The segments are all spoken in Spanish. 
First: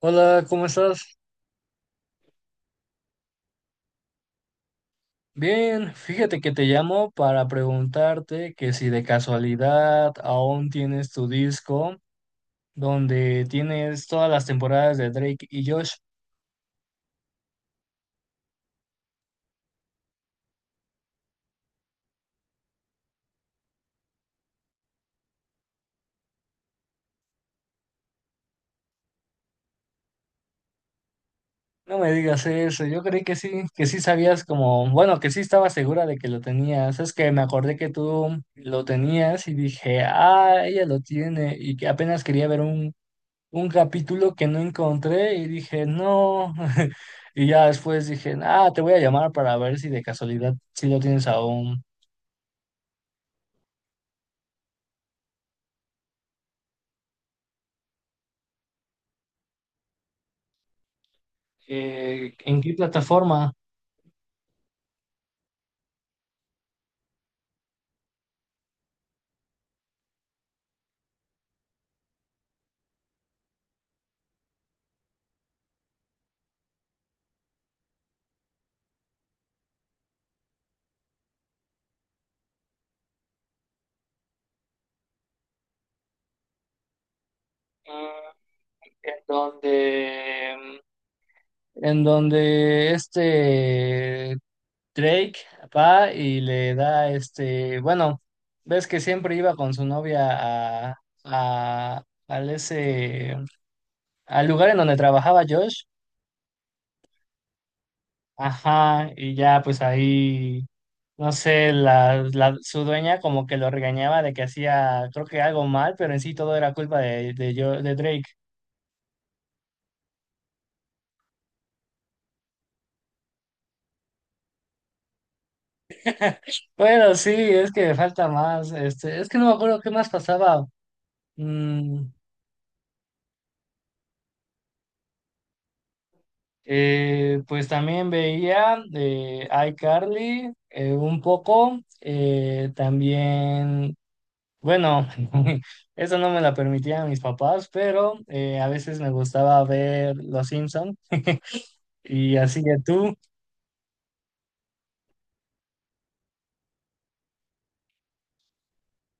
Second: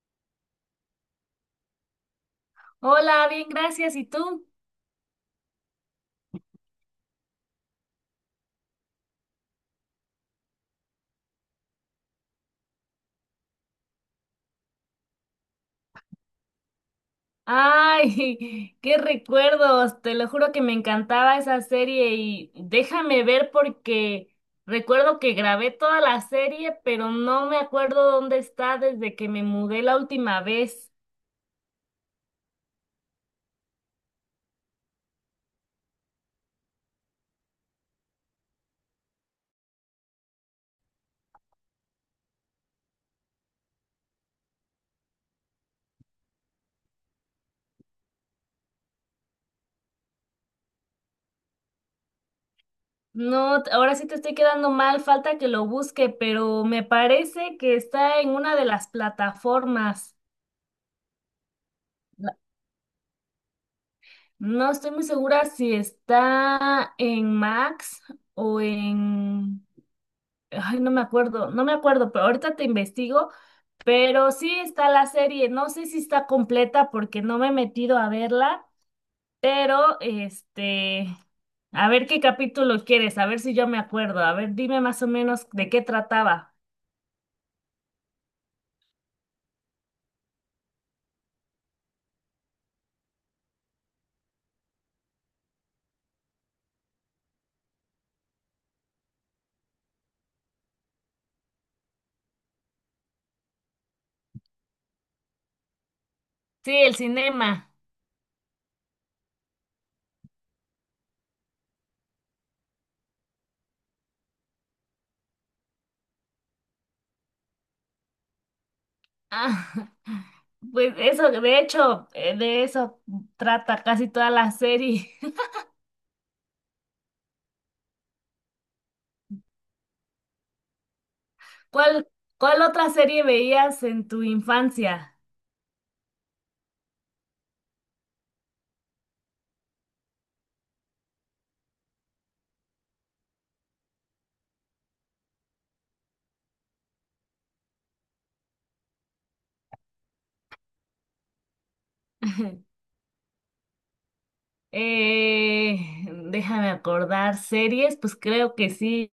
Hola, ¿cómo estás? Hola, bien, gracias. ¿Y tú? Bien, fíjate que te llamo para preguntarte que si de casualidad aún tienes tu disco donde tienes todas las temporadas de Drake y Josh. Ay, qué recuerdos. Te lo juro que me encantaba esa serie y déjame ver porque recuerdo que grabé toda la serie, pero no me acuerdo dónde está desde que me mudé la última vez. No me digas eso, yo creí que sí sabías como, bueno, que sí estaba segura de que lo tenías. Es que me acordé que tú lo tenías y dije, ah, ella lo tiene y que apenas quería ver un capítulo que no encontré y dije, no. Y ya después dije, ah, te voy a llamar para ver si de casualidad si lo tienes aún. No, ahora sí te estoy quedando mal, falta que lo busque, pero me parece que está en una de las plataformas. La- ¿En qué plataforma? No estoy muy segura si está en Max o en... Ay, no me acuerdo, no me acuerdo, pero ahorita te investigo, pero sí está la serie, no sé si está completa porque no me he metido a verla, pero a ver qué capítulo quieres, a ver si yo me acuerdo, a ver, dime más o menos de qué trataba. Mm, En donde, en donde Drake va y le da este, bueno, ves que siempre iba con su novia a, a- al ese, al lugar en donde trabajaba Josh. Sí, el cinema. Ajá, y ya pues ahí, no sé, la, su dueña como que lo regañaba de que hacía, creo que algo mal, pero en sí todo era culpa de, yo, de Drake. Ah, pues eso, de hecho, de eso trata casi toda la serie. Bueno, sí, es que falta más, este, es que no me acuerdo qué más pasaba. Mm, ¿Cuál, cuál otra serie veías en tu infancia? Pues también veía, iCarly, un poco, también, bueno, eso no me la permitían mis papás, pero a veces me gustaba ver Los Simpsons. Y así que tú, Déjame acordar, series, pues creo que sí.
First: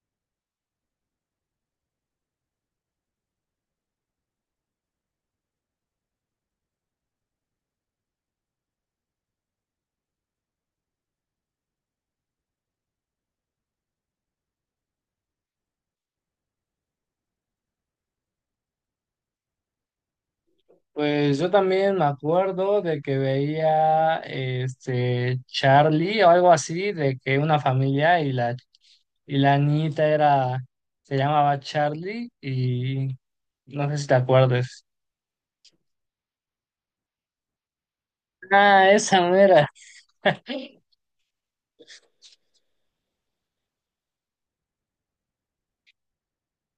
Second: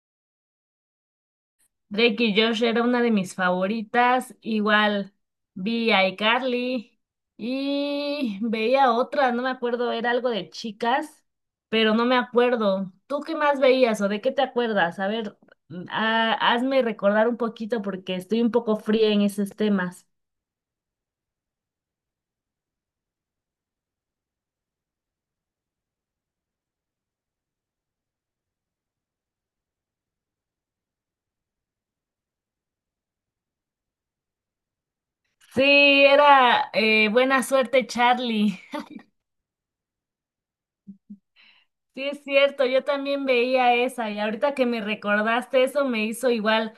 Drake y Josh era una de mis favoritas. Igual vi a iCarly y veía otra, no me acuerdo, era algo de chicas, pero no me acuerdo. ¿Tú qué más veías o de qué te acuerdas? A ver, hazme recordar un poquito porque estoy un poco fría en esos temas. pues yo también me acuerdo de que veía este Charlie o algo así, de que una familia y la niñita era, se llamaba Charlie y no sé si te acuerdas. Sí, era Buena Suerte Charlie. Ah, esa mera. Sí, es cierto, yo también veía esa y ahorita que me recordaste eso me hizo igual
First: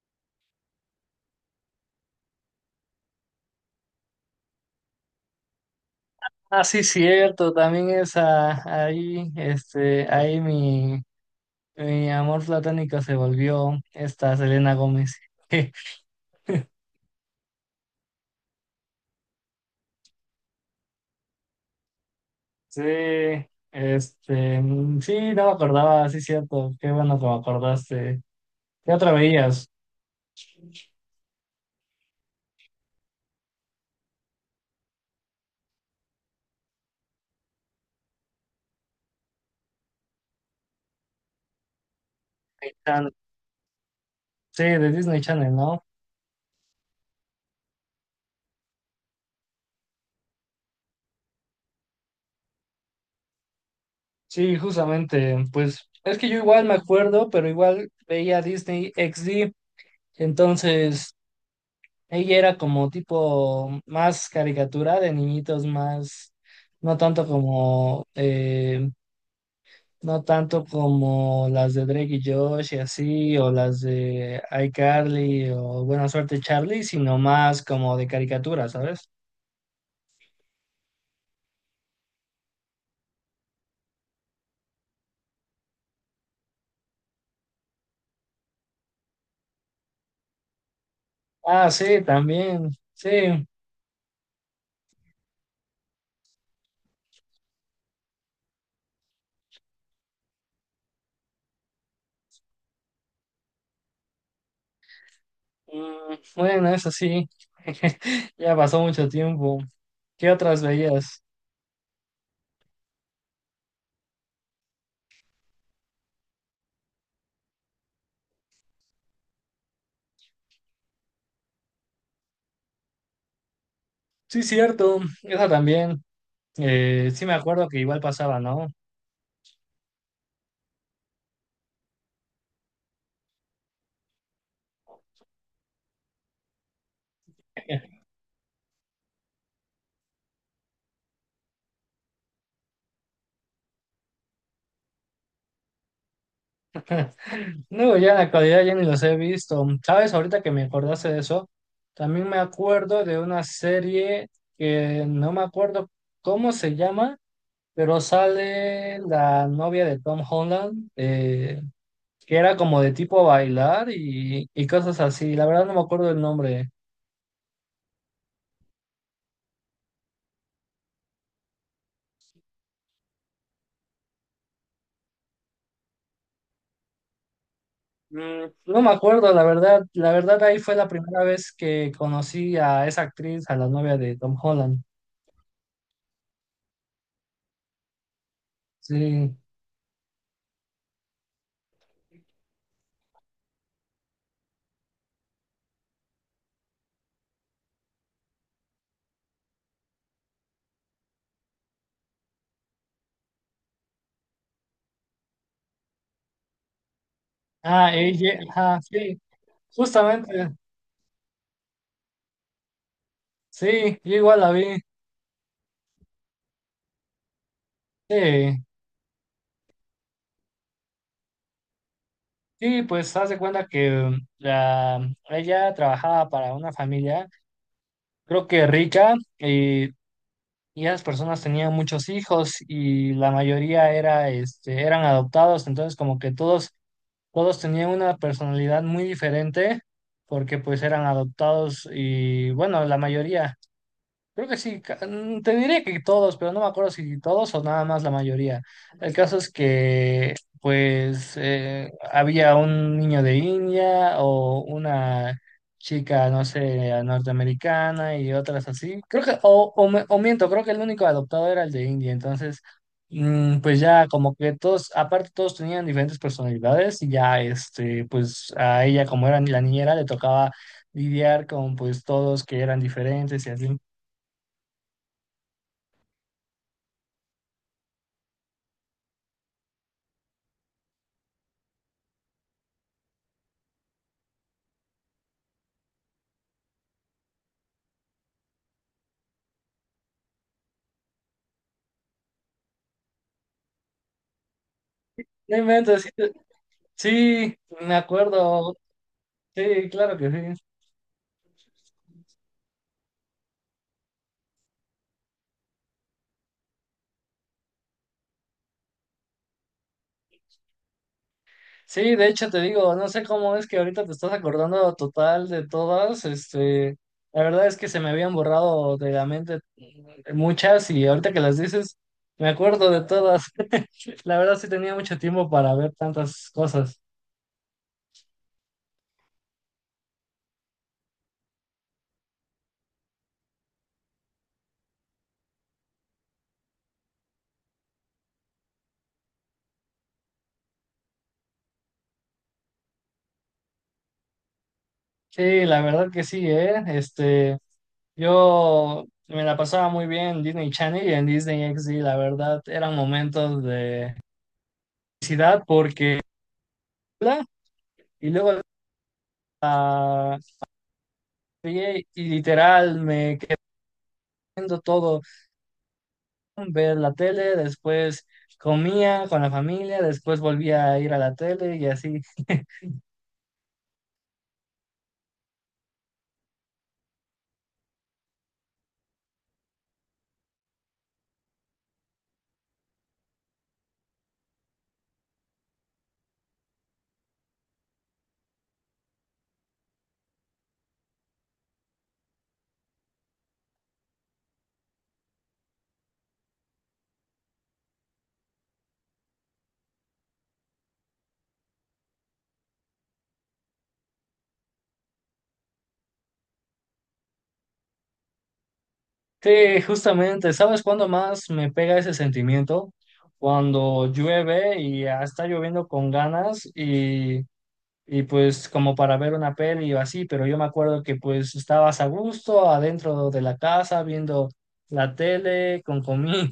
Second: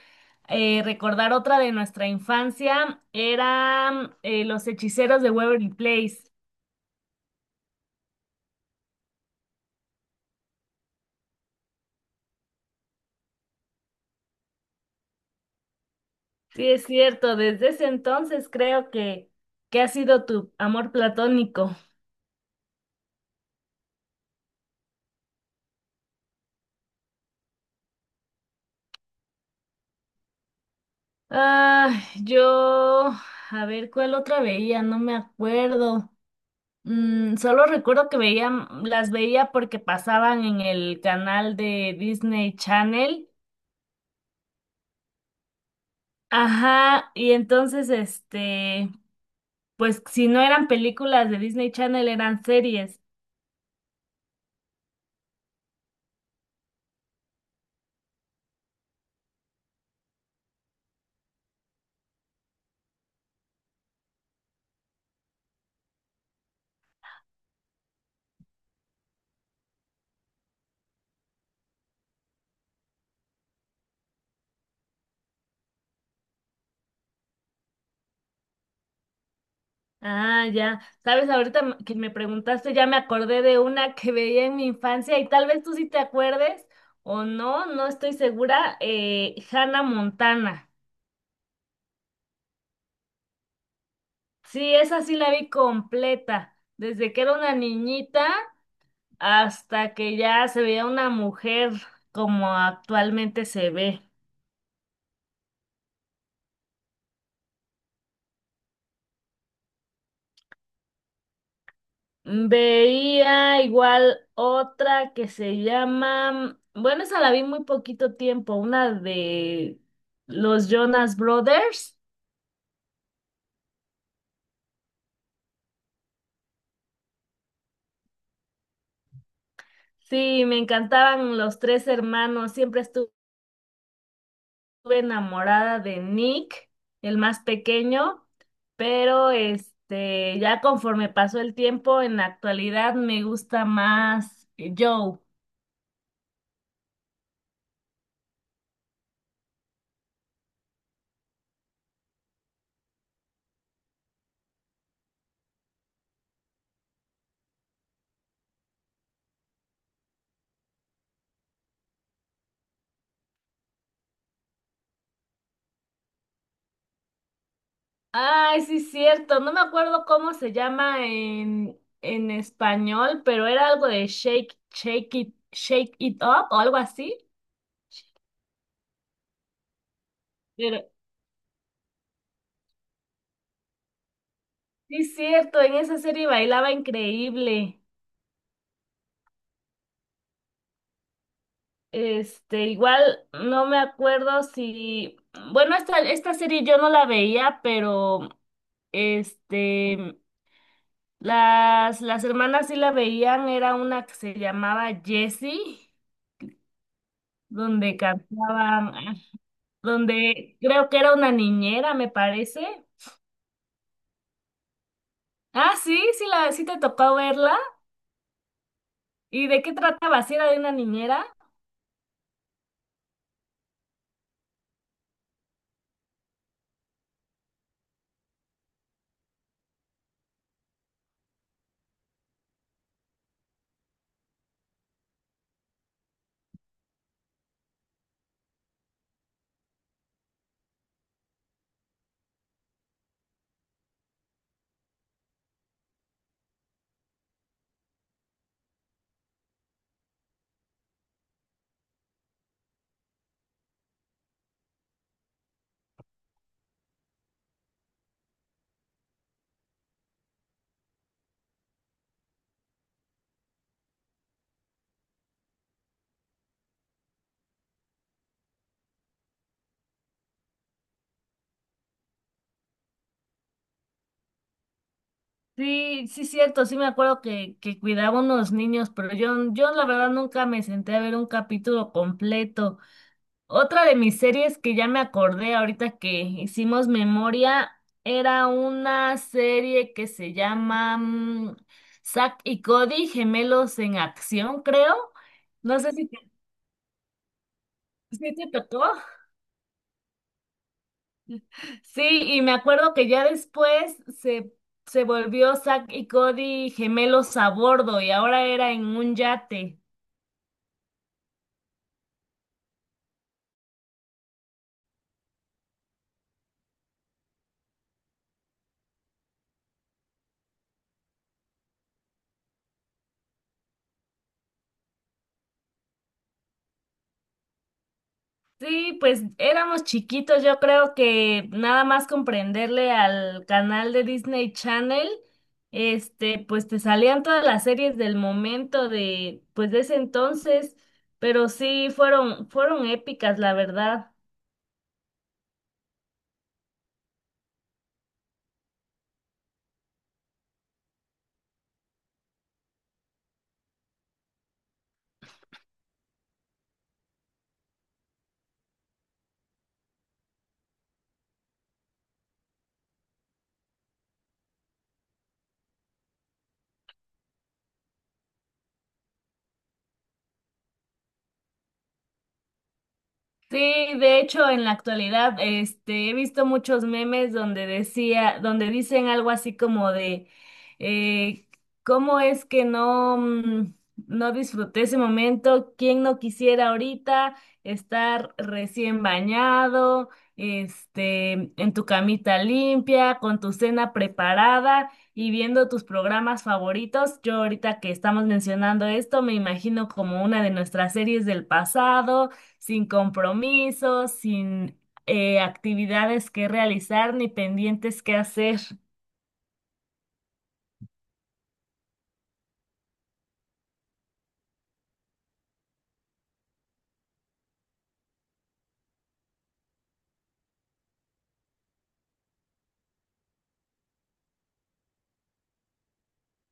recordar otra de nuestra infancia, eran Los Hechiceros de Waverly Place. Ah, sí, cierto, también esa, ahí, este, ahí mi, mi amor platónico se volvió esta Selena Gómez. Sí, es cierto, desde ese entonces creo que ha sido tu amor platónico. Sí, este, sí, no me acordaba, sí, cierto, qué bueno que me acordaste. ¿Qué otra veías? Ah, yo, a ver, ¿cuál otra veía? No me acuerdo. Mm, solo recuerdo que veía, las veía porque pasaban en el canal de Disney Disney Channel. Channel. Sí, de Disney Channel, ¿no? Ajá, y entonces, pues si no eran películas de Disney Channel, eran series. Sí, justamente, pues es que yo igual me acuerdo, pero igual veía Disney XD, entonces ella era como tipo más caricatura de niñitos, más, no tanto como, no tanto como las de Drake y Josh y así, o las de iCarly o Buena Suerte Charlie, sino más como de caricatura, ¿sabes? Ah, ya. Sabes, ahorita que me preguntaste, ya me acordé de una que veía en mi infancia y tal vez tú sí te acuerdes o no, no estoy segura, Hannah Montana. Ah, sí, también, sí. Sí, esa sí la vi completa, desde que era una niñita hasta que ya se veía una mujer como actualmente se ve. Mm, bueno, eso sí, ya pasó mucho tiempo. ¿Qué otras veías? Veía igual otra que se llama, bueno, esa la vi muy poquito tiempo, una de los Jonas Brothers. Sí, cierto, esa también. Sí me acuerdo que igual pasaba, ¿no? Sí, me encantaban los tres hermanos, siempre estuve enamorada de Nick, el más pequeño, pero ya conforme pasó el tiempo, en la actualidad me gusta más Joe. Digo, ya en la actualidad ya ni los he visto. ¿Sabes? Ahorita que me acordaste de eso, también me acuerdo de una serie que no me acuerdo cómo se llama, pero sale la novia de Tom Holland, que era como de tipo bailar y cosas así. La verdad no me acuerdo el nombre. Ay, sí, cierto. No me acuerdo cómo se llama en español, pero era algo de shake, shake it up o algo así. No me acuerdo, la verdad. La verdad ahí fue la Pero primera vez que conocí a esa actriz, a la novia de Tom Holland. sí, cierto, en esa serie bailaba increíble. Sí. Igual no me acuerdo si, bueno, esta serie yo no la veía, pero este, las hermanas sí la veían, era una que se llamaba Jessie, Ah, donde ella, ajá, cantaban. sí. Justamente, Donde creo que era una niñera, me parece. sí, yo igual la vi. Ah, sí, sí, la, sí te tocó verla. Sí, ¿Y de qué trataba? ¿Si era de una niñera? sí, pues haz de cuenta que la, ella trabajaba para una familia, creo que rica, y esas personas tenían muchos hijos y la mayoría era, este, eran adoptados, entonces como que todos, todos tenían una personalidad muy diferente porque pues eran adoptados y bueno, la mayoría. Creo que sí, te diré que todos, pero no me acuerdo si todos o nada más la mayoría. El caso es que, pues, había un niño de India o una chica, no sé, norteamericana y otras así. Creo que, o, o miento, creo que el único adoptado era el de India. Entonces, pues ya como que todos, aparte todos tenían diferentes personalidades y ya, este, pues a ella como era la niñera le tocaba lidiar con pues todos que eran diferentes y así. Sí, sí, cierto, sí me acuerdo que cuidaba unos niños, pero yo la verdad nunca me senté a ver un capítulo completo. Otra de mis series que ya me acordé ahorita que hicimos memoria era una serie que se llama Zack y Cody, Gemelos en Acción, creo. No No sé inventes, si te, sí, sí, me si te acuerdo. tocó. Sí, claro que sí. Sí, y me acuerdo que ya después se, se volvió Zack y Cody gemelos a bordo y ahora era en un yate. Sí, de hecho te digo, no sé cómo es que ahorita te estás acordando total de todas, este, la verdad es que se me habían borrado de la mente muchas y ahorita que las dices, me acuerdo de todas. La verdad sí tenía mucho tiempo para ver tantas cosas. Sí, pues éramos chiquitos, yo creo que nada más comprenderle al canal de Disney Channel, pues te salían todas las series del momento de, pues de ese entonces, pero sí fueron, fueron épicas, la verdad. Sí, la verdad que sí, ¿eh? Este, yo me la pasaba muy bien en Disney Channel y en Disney XD, la verdad, eran momentos felicidad porque y luego la vi y literal me quedé viendo todo, ver la tele, después comía con la familia, después volvía a ir a la tele y así. Sí, de hecho, en la actualidad, he visto muchos memes donde decía, donde dicen algo así como de, eh, ¿cómo es que no, no disfruté ese momento? ¿Quién no quisiera ahorita estar recién bañado, en tu camita limpia, con tu cena preparada y viendo tus programas favoritos? Yo ahorita que estamos mencionando esto, me imagino como una de nuestras series del pasado sin compromisos, sin actividades que realizar ni pendientes que hacer. Sí, justamente, ¿sabes cuándo más me pega ese sentimiento? Cuando llueve y ya está lloviendo con ganas y pues como para ver una peli o así, pero yo me acuerdo que pues estabas a gusto adentro de la casa viendo la tele con comida.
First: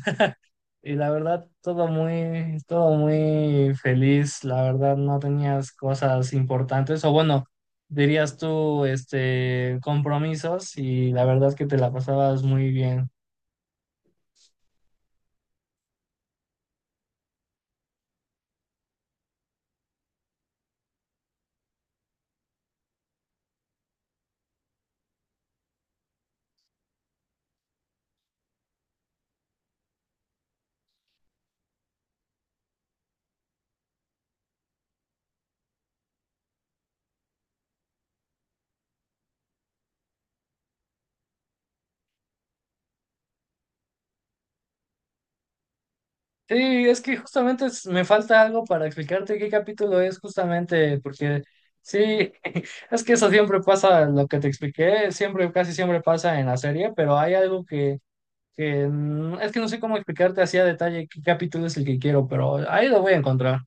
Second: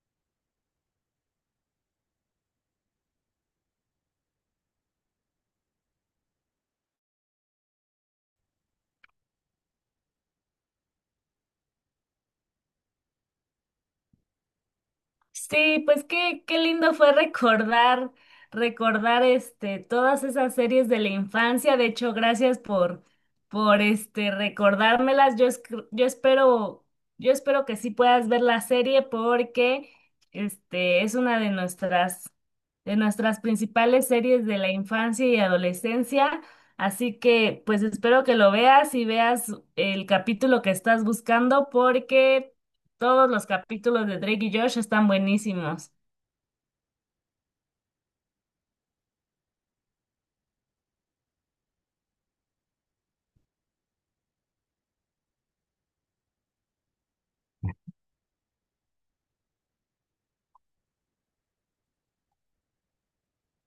Y la verdad, todo muy feliz. La verdad, no tenías cosas importantes. O bueno, dirías tú, este, compromisos. Y la verdad que te la pasabas muy bien. Sí, pues qué, qué lindo fue recordar, recordar todas esas series de la infancia. De hecho, gracias por recordármelas. Yo, yo espero, yo espero que sí puedas ver la serie porque es una de nuestras principales series de la infancia y adolescencia. Así que, pues espero que lo veas y veas el capítulo que estás buscando porque todos los capítulos de Drake y Josh están buenísimos. Sí, es que justamente me falta algo para explicarte qué capítulo es justamente, porque sí, es que eso siempre pasa, lo que te expliqué, siempre, casi siempre pasa en la serie, pero hay algo que es que no sé cómo explicarte así a detalle qué capítulo es el que quiero, pero ahí lo voy a encontrar.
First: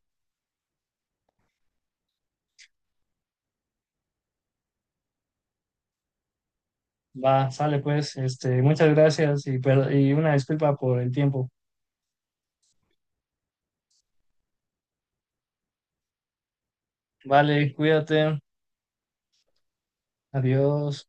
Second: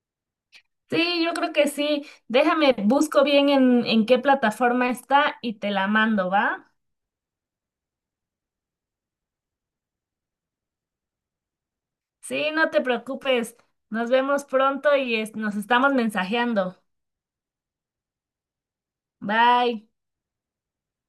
Sí, yo creo que sí. Déjame, busco bien en qué plataforma está y te la mando, ¿va? Va, sale pues, este, muchas gracias y, y una disculpa por el tiempo. Sí, no te preocupes. Nos vemos pronto y nos estamos mensajeando. Vale, cuídate, Bye. adiós.